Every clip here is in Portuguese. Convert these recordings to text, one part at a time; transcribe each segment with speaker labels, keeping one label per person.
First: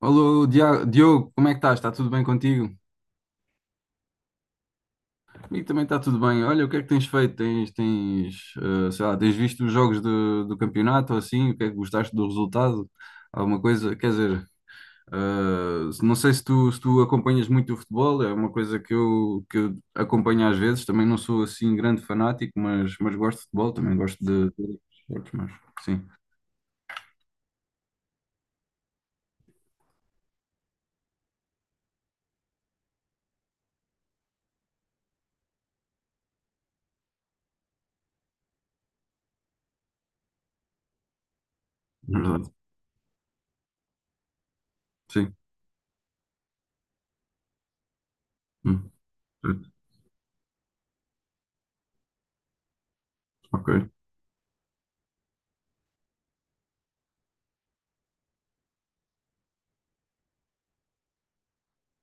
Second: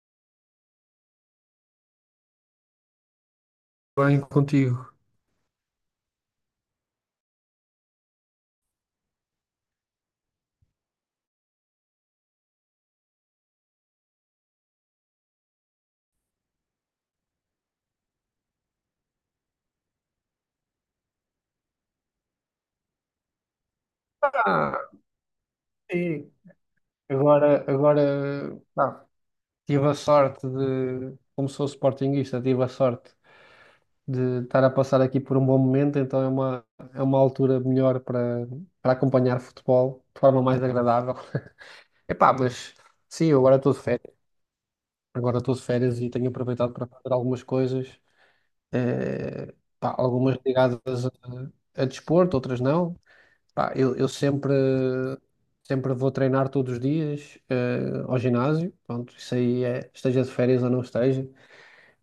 Speaker 1: Alô, Diogo, como é que estás? Está tudo bem contigo?
Speaker 2: Bem contigo.
Speaker 1: Comigo também está tudo bem. Olha, o que é que tens feito? Tens, sei lá, tens visto os jogos do campeonato ou assim? O que é que gostaste do resultado? Alguma coisa? Quer dizer, não sei se tu, se tu acompanhas muito o futebol, é uma coisa que eu acompanho às vezes. Também não sou assim grande fanático, mas gosto de futebol, também gosto de outros
Speaker 2: Ah,
Speaker 1: esportes, mas sim,
Speaker 2: sim. Agora, pá, tive a sorte de, como sou sportinguista, tive a sorte de estar a passar aqui por um bom momento, então é uma altura melhor para acompanhar futebol de forma mais agradável.
Speaker 1: na
Speaker 2: Epá,
Speaker 1: verdade,
Speaker 2: mas sim, eu agora estou de férias.
Speaker 1: sim.
Speaker 2: Agora estou de férias e tenho aproveitado para fazer algumas coisas,
Speaker 1: Hum,
Speaker 2: eh, pá, algumas ligadas a, a desporto, outras não.
Speaker 1: ok.
Speaker 2: Pá, eu sempre vou treinar todos os dias, ao ginásio. Pronto, isso aí é, esteja de férias ou não esteja.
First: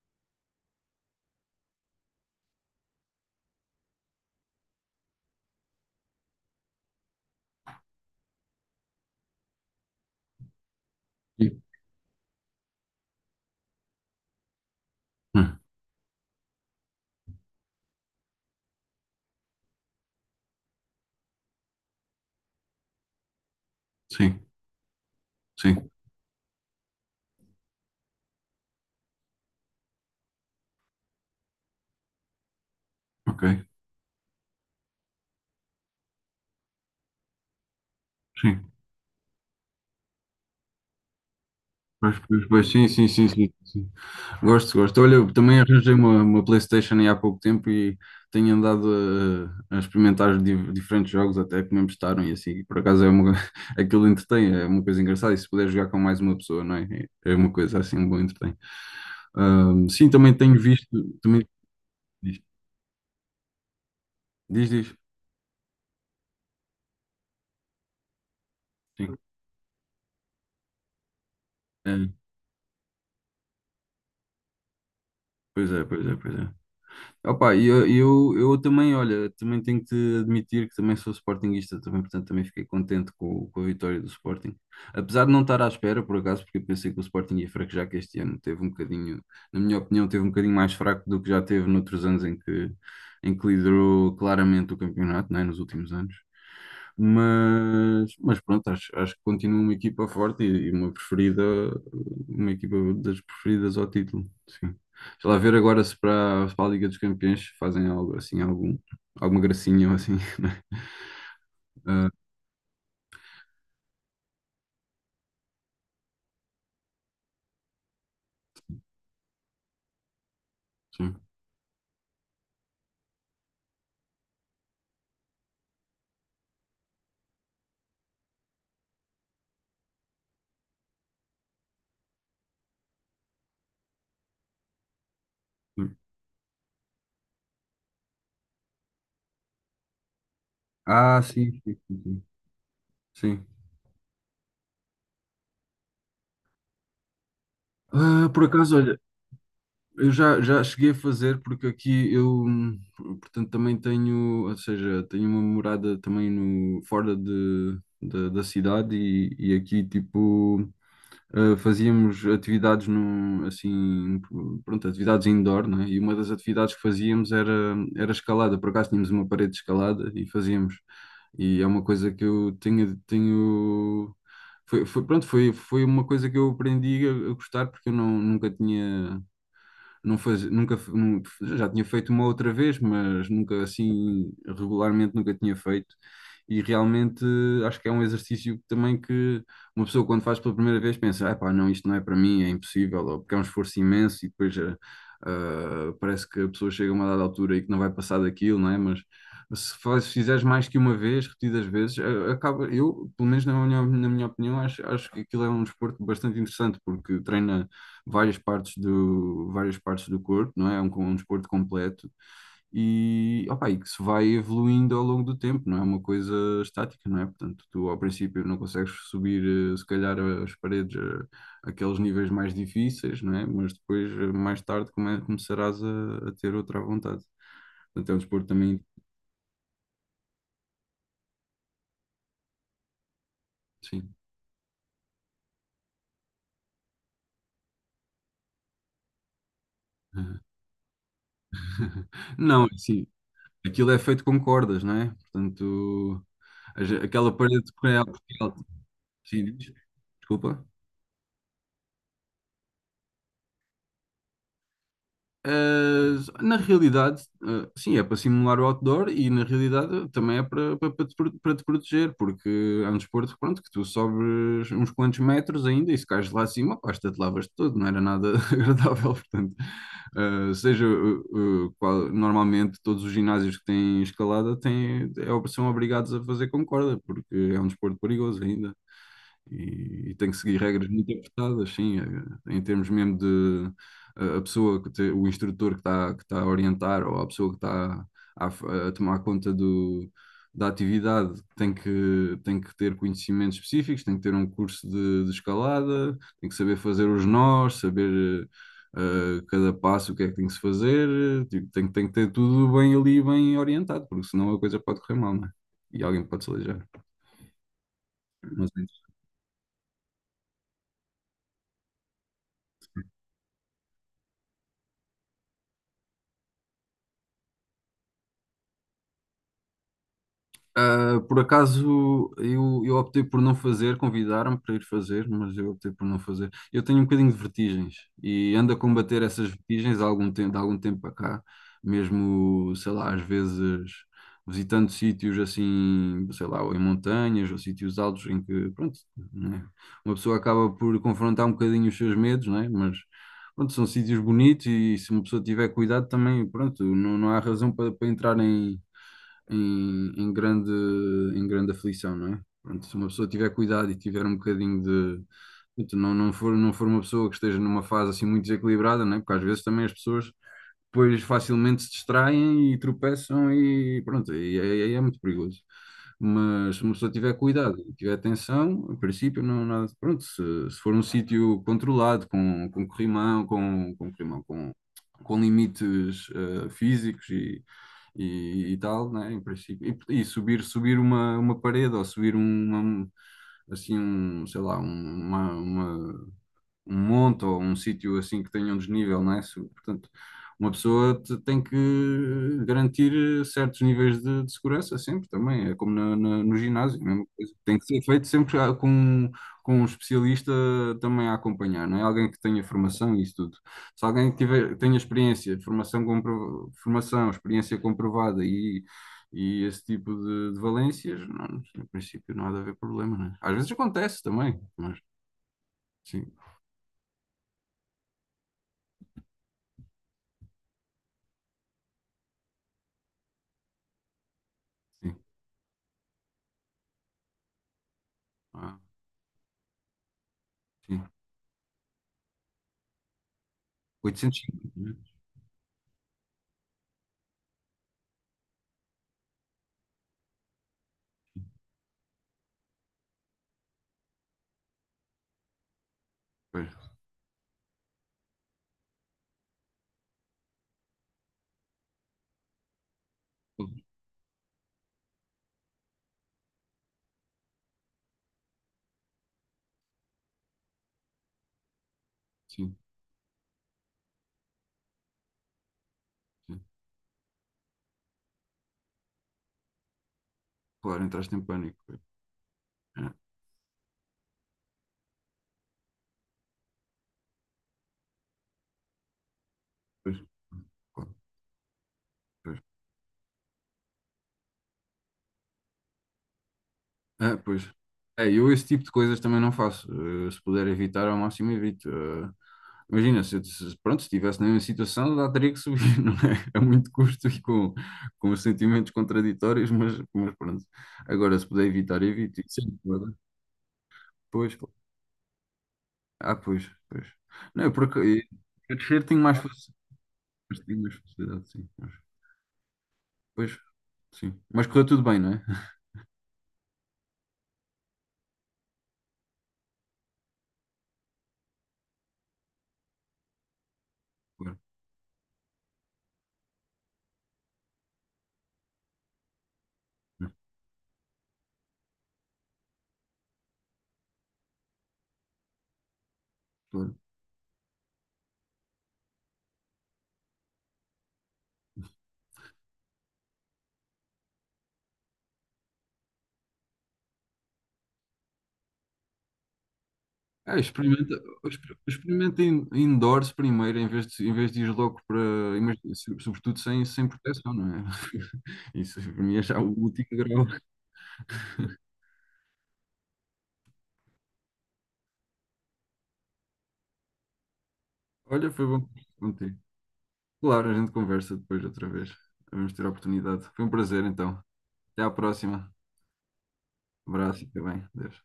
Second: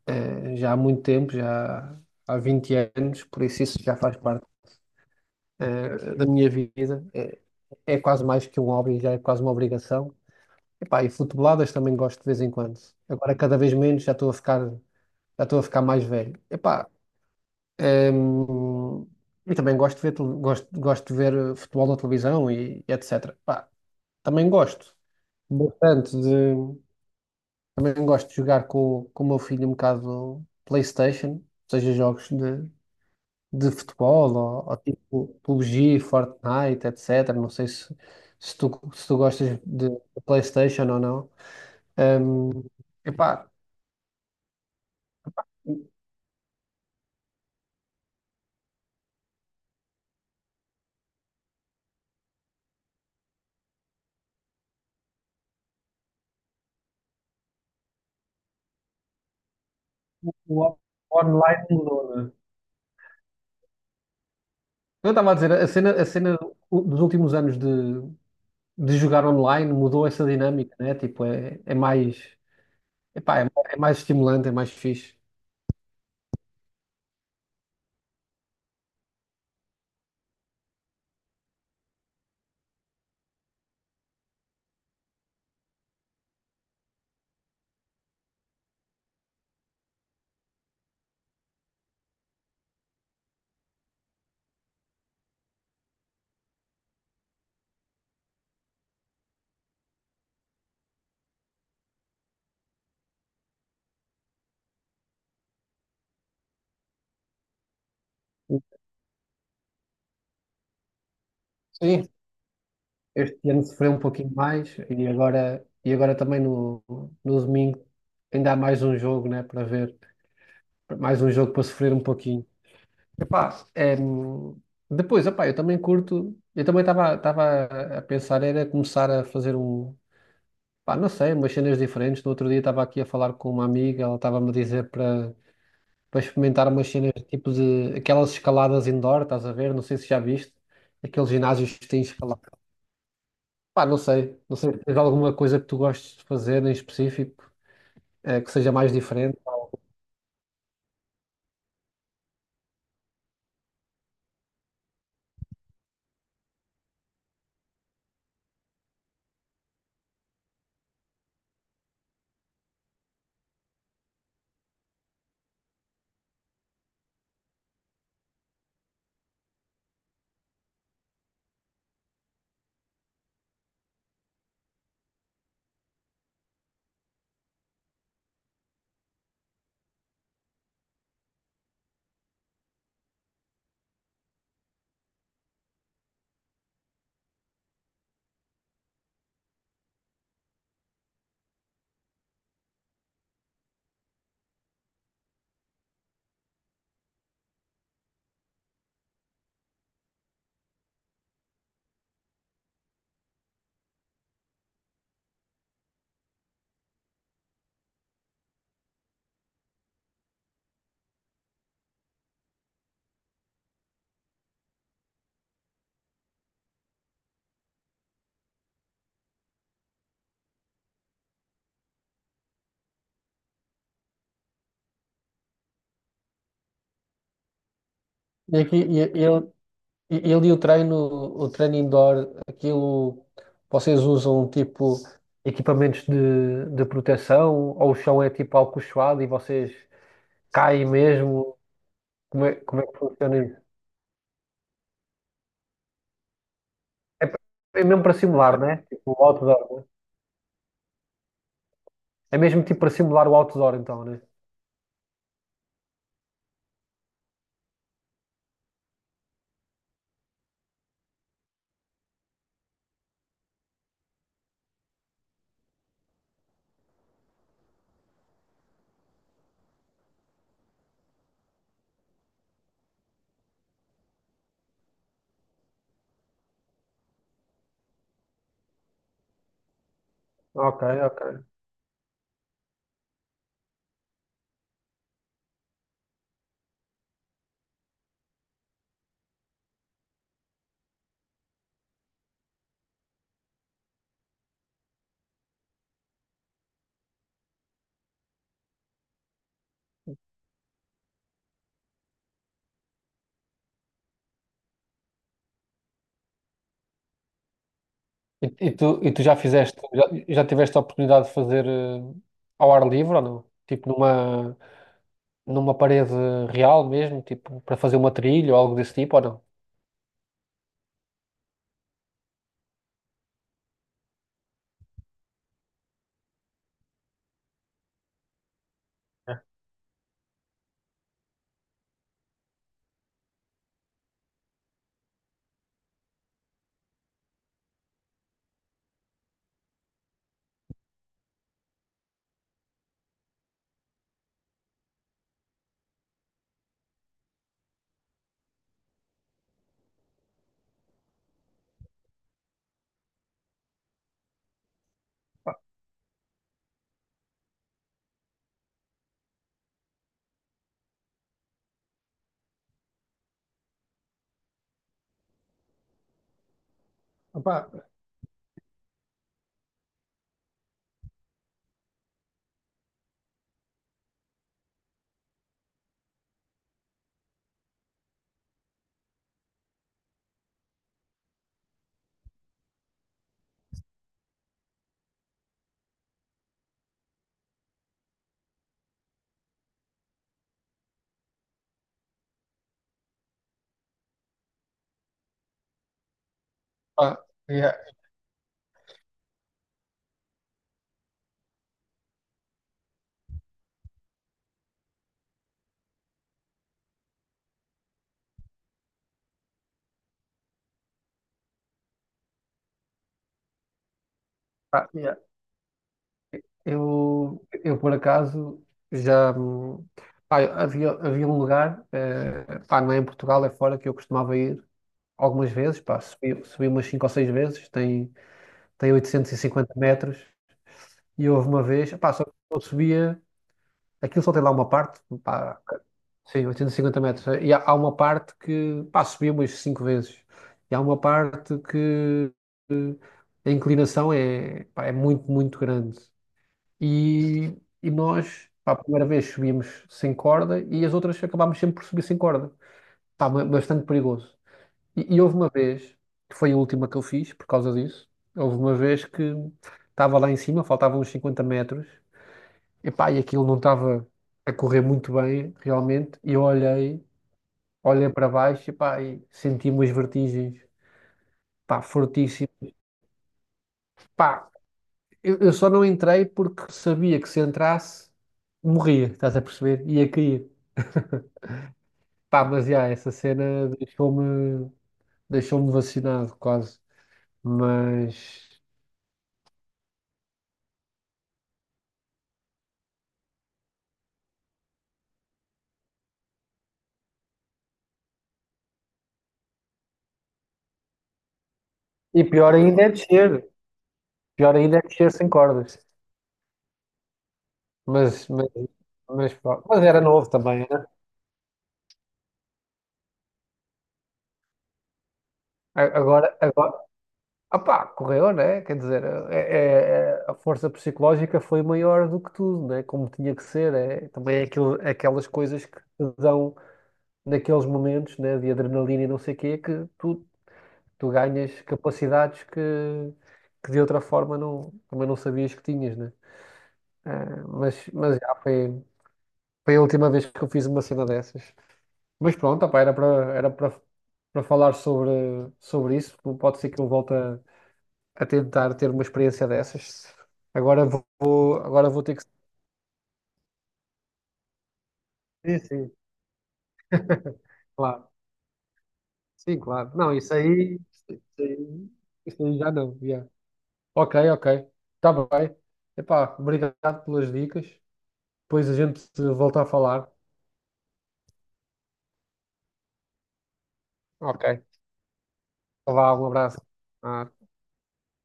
Speaker 2: Já há muito tempo, já há 20 anos, por isso já faz parte, da minha vida. É quase mais que um hobby, já é quase uma obrigação. E, pá, e
Speaker 1: Sim,
Speaker 2: futeboladas também gosto de vez em quando. Agora cada vez menos, já estou
Speaker 1: hum,
Speaker 2: a ficar mais velho. E, pá, ehm, e também gosto, gosto de ver futebol na televisão e etc. Pá,
Speaker 1: sim,
Speaker 2: também gosto
Speaker 1: sim,
Speaker 2: bastante de. Também gosto de jogar com o meu filho um bocado PlayStation, seja jogos
Speaker 1: ok.
Speaker 2: de futebol ou tipo PUBG, Fortnite, etc. Não sei
Speaker 1: Sim.
Speaker 2: se tu gostas de PlayStation ou não.
Speaker 1: Pois, pois,
Speaker 2: Hum,
Speaker 1: pois, sim, sim, sim,
Speaker 2: epá,
Speaker 1: sim, sim. Gosto, gosto. Olha, eu também
Speaker 2: o
Speaker 1: arranjei uma PlayStation aí há pouco tempo e tenho andado a experimentar diferentes jogos até que me emprestaram e assim. Por acaso é uma, aquilo entretém, é uma coisa engraçada. E se puder jogar com mais uma pessoa, não é? É uma coisa assim, um bom entretém. Sim, também tenho
Speaker 2: o
Speaker 1: visto, também,
Speaker 2: online mudou, né?
Speaker 1: diz, diz, diz.
Speaker 2: Eu estava a dizer, a cena dos últimos anos de
Speaker 1: Sim.
Speaker 2: jogar online mudou essa dinâmica, né? Tipo, é
Speaker 1: É,
Speaker 2: mais. Epá, é, é mais estimulante, é mais fixe.
Speaker 1: pois é, pois é, pois é. Opa, e eu também, olha, também tenho que te admitir que também sou sportinguista também, portanto também fiquei contente com a vitória do Sporting. Apesar de não estar à espera, por acaso, porque eu pensei que o Sporting ia fraquejar que este ano teve um bocadinho, na minha opinião, teve um bocadinho mais fraco do que já teve noutros anos em que liderou claramente o campeonato, não é? Nos últimos anos. Mas pronto, acho, acho que continua uma equipa forte e uma preferida, uma equipa das preferidas ao título, sim. Sei lá, ver agora se para a Liga dos Campeões fazem algo assim, algum, alguma gracinha ou assim,
Speaker 2: Sim,
Speaker 1: né? Ah,
Speaker 2: este ano sofreu um pouquinho mais e agora também no domingo ainda há mais um jogo, né, para ver,
Speaker 1: sim.
Speaker 2: mais um jogo para sofrer um pouquinho. Epá, é, depois, epá, eu também curto, eu também estava a pensar, era começar a fazer pá, não sei, umas cenas diferentes. No outro dia estava aqui a falar com uma amiga, ela estava-me a dizer para experimentar umas cenas tipo de aquelas escaladas indoor, estás a ver? Não sei se já viste,
Speaker 1: Ah,
Speaker 2: aqueles
Speaker 1: sim, sim,
Speaker 2: ginásios que têm
Speaker 1: sim. Sim.
Speaker 2: escalada.
Speaker 1: Sim.
Speaker 2: Pá, não sei. Não sei se tens alguma coisa que tu gostes de fazer em específico,
Speaker 1: Ah, por
Speaker 2: que seja
Speaker 1: acaso,
Speaker 2: mais
Speaker 1: olha,
Speaker 2: diferente.
Speaker 1: eu já, já cheguei a fazer, porque aqui eu, portanto, também tenho, ou seja, tenho uma morada também no, fora de, da cidade e aqui, tipo, fazíamos atividades num, assim, pronto, atividades indoor, não é? E uma das atividades que fazíamos era, era escalada. Por acaso tínhamos uma parede de escalada e fazíamos. E é uma coisa que eu tenho, tenho pronto, foi, foi uma coisa que eu aprendi a gostar porque eu não, nunca tinha, não faz, nunca, nu- já tinha feito uma outra vez, mas nunca assim, regularmente nunca tinha feito. E realmente acho que é um exercício que também que uma pessoa quando faz pela primeira vez pensa, ah, pá, não, isto não é para mim, é impossível, ou porque é um esforço imenso e depois ah, parece que a pessoa chega a uma dada altura e que não vai passar daquilo, não é? Mas se fizeres mais que uma vez, repetidas vezes, acaba, eu, pelo menos na minha opinião, acho, acho que aquilo é um desporto bastante interessante, porque treina várias partes do corpo, não é? É um, um desporto completo e, opa, e que se vai evoluindo ao longo do tempo, não é uma coisa estática, não é? Portanto, tu ao princípio não consegues subir, se calhar, as paredes, aqueles níveis mais difíceis, não é? Mas depois, mais tarde, começarás a ter outra à vontade. Portanto, é um desporto
Speaker 2: E aqui,
Speaker 1: também,
Speaker 2: e- ele, e- ele e o treino indoor, aquilo, vocês
Speaker 1: sim.
Speaker 2: usam tipo equipamentos de proteção ou o chão é tipo alcochoado e vocês caem mesmo?
Speaker 1: Não,
Speaker 2: Como é que
Speaker 1: sim,
Speaker 2: funciona isso?
Speaker 1: aquilo é feito com cordas, não é? Portanto,
Speaker 2: É,
Speaker 1: aquela parede
Speaker 2: é
Speaker 1: que é
Speaker 2: mesmo para simular, né? Tipo o
Speaker 1: sim, diz,
Speaker 2: outdoor.
Speaker 1: desculpa.
Speaker 2: É mesmo tipo para simular o outdoor, então, né?
Speaker 1: Ah, na realidade, ah, sim, é para simular o outdoor e na realidade também é para, para te proteger, porque é um desporto, pronto, que tu sobres uns quantos metros ainda e se cais lá acima, pá, te lavas todo, não era nada agradável, portanto, ah, seja normalmente todos os ginásios que têm escalada têm, é, são obrigados a fazer com corda, porque é um desporto perigoso ainda. E tem que seguir
Speaker 2: Ok,
Speaker 1: regras muito
Speaker 2: ok.
Speaker 1: apertadas, sim, em termos mesmo de a pessoa, o instrutor que está que tá a orientar ou a pessoa que está a, a tomar conta do, da atividade tem que ter conhecimentos específicos, tem que ter um curso de escalada, tem que saber fazer os nós, saber cada passo o que é que tem que se fazer, tipo, tem, tem que ter tudo bem ali, bem orientado, porque senão a coisa pode correr mal, não é? E alguém pode se aleijar. Mas é
Speaker 2: E tu já fizeste, já tiveste a oportunidade de fazer ao ar livre ou não? Numa parede real mesmo, tipo para fazer uma trilha ou algo desse tipo ou não?
Speaker 1: ah, por acaso eu optei por não fazer, convidaram-me para ir fazer, mas eu optei por não fazer. Eu tenho um bocadinho de vertigens e ando a combater essas vertigens há algum tempo, de algum tempo para cá, mesmo, sei lá, às vezes visitando sítios assim, sei lá, ou em montanhas ou sítios altos em que, pronto, né, uma pessoa acaba por confrontar um bocadinho os seus medos, né? Mas pronto, são sítios bonitos e se uma pessoa tiver cuidado também, pronto, não, não há razão para, para entrar em, em grande aflição, não é? Pronto, se uma pessoa tiver cuidado e tiver um bocadinho de. Portanto, não, não for uma pessoa que esteja numa fase assim muito desequilibrada, não é? Porque às vezes também as pessoas depois facilmente se distraem e tropeçam e pronto, e aí é, muito perigoso. Mas se uma pessoa tiver
Speaker 2: Opa,
Speaker 1: cuidado e tiver atenção, em princípio não há nada, pronto, se for um sítio controlado, com corrimão, com corrimão, com limites físicos e tal, né, em princípio, e subir, subir uma parede ou subir uma, assim um, sei lá, uma, um monte ou um sítio assim que tenha um desnível, não é? Portanto, uma pessoa tem que garantir certos níveis de segurança sempre também, é como no ginásio, a
Speaker 2: ah,
Speaker 1: mesma coisa.
Speaker 2: yeah,
Speaker 1: Tem que ser feito sempre com um especialista também a acompanhar, não é? Alguém que tenha formação e isso tudo. Se alguém tiver, tenha experiência, formação, compro, formação, experiência comprovada e esse tipo de valências, não, em princípio não há de haver problema, né? Às vezes acontece também,
Speaker 2: ah,
Speaker 1: mas
Speaker 2: yeah.
Speaker 1: sim,
Speaker 2: Eu por acaso já pá, havia, havia um lugar, eh, pá, não é em Portugal, é fora que eu costumava ir
Speaker 1: sim.
Speaker 2: algumas vezes, pá, subi, subi umas 5 ou 6 vezes,
Speaker 1: Ah.
Speaker 2: tem 850 metros,
Speaker 1: Sim.
Speaker 2: e houve uma vez, pá, só que eu subia. Aquilo só tem lá uma
Speaker 1: 850, né?
Speaker 2: parte, pá, sim, 850 metros. Há uma parte que, pá, subi umas cinco vezes. E há uma parte que eh, a inclinação é, pá, é muito, muito grande.
Speaker 1: Pois.
Speaker 2: E, e nós, pá, a primeira vez subimos sem corda e as outras acabámos sempre por subir sem corda. Pá, ba-
Speaker 1: Sim,
Speaker 2: bastante perigoso. E houve uma vez, que foi a última que eu fiz por causa disso, houve uma vez que estava lá em cima, faltavam uns 50 metros.
Speaker 1: sim.
Speaker 2: Epá, e aquilo não estava a correr muito bem, realmente. E eu olhei, olhei para baixo, epá, e senti umas vertigens,
Speaker 1: Claro, entraste em pânico.
Speaker 2: pá,
Speaker 1: Pois.
Speaker 2: fortíssimas.
Speaker 1: Ah,
Speaker 2: Pá, eu só não entrei porque sabia que se entrasse, morria, estás a perceber? Ia
Speaker 1: pois,
Speaker 2: cair.
Speaker 1: claro,
Speaker 2: Pá,
Speaker 1: pois.
Speaker 2: mas já, essa cena deixou-me vacinado quase.
Speaker 1: É, pois. É,
Speaker 2: Mas...
Speaker 1: eu esse tipo de coisas também não faço. Se puder evitar, ao máximo evito. Eh, imagina, se, eu- se- pronto, se estivesse na mesma situação, já teria que subir, não é? A muito custo e com sentimentos contraditórios, mas pronto. Agora, se puder evitar,
Speaker 2: E
Speaker 1: evito. E
Speaker 2: pior
Speaker 1: sim,
Speaker 2: ainda é
Speaker 1: claro.
Speaker 2: descer. Pior
Speaker 1: Pois, claro.
Speaker 2: ainda é descer sem cordas.
Speaker 1: Ah, pois, pois. Não, é porque
Speaker 2: Mas, mas,
Speaker 1: eu descer tenho mais
Speaker 2: pá, mas
Speaker 1: facilidade.
Speaker 2: era novo também,
Speaker 1: Tenho
Speaker 2: né?
Speaker 1: mais facilidade, sim. Pois, sim. Mas correu tudo bem, não é?
Speaker 2: A- Agora, agora, ah pá, correu, né? Quer dizer, a força psicológica foi maior do que tudo, né? Como tinha que ser. É, também é
Speaker 1: Claro,
Speaker 2: aquilo- aquelas coisas que te dão naqueles momentos, né? De adrenalina e não sei o quê, que tu, tu ganhas capacidades que de outra forma não, também não sabias que tinhas, né?
Speaker 1: claro.
Speaker 2: É, mas já foi, foi a última vez que eu fiz uma cena dessas. Mas pronto, opá, era para falar sobre, sobre isso. Pode ser que eu volte a tentar ter uma experiência dessas.
Speaker 1: É, experimenta,
Speaker 2: Agora vou ter que.
Speaker 1: experimenta indoors primeiro, em vez de ir logo para.
Speaker 2: Sim, sim,
Speaker 1: Sobretudo sem, sem proteção, não é?
Speaker 2: claro.
Speaker 1: Isso para mim é já
Speaker 2: Sim,
Speaker 1: o
Speaker 2: claro.
Speaker 1: último
Speaker 2: Não,
Speaker 1: grau.
Speaker 2: isso aí, isso aí já não. já. Ok, ok. Está bem. Epá, obrigado pelas dicas.
Speaker 1: Olha, foi
Speaker 2: Depois a
Speaker 1: bom
Speaker 2: gente
Speaker 1: conversar contigo.
Speaker 2: volta a falar.
Speaker 1: Claro, a gente conversa depois outra vez. Vamos ter a oportunidade. Foi um prazer, então.
Speaker 2: Ok.
Speaker 1: Até à próxima.
Speaker 2: Vá, um abraço. Ah,
Speaker 1: Abraço e fica bem. Adeus.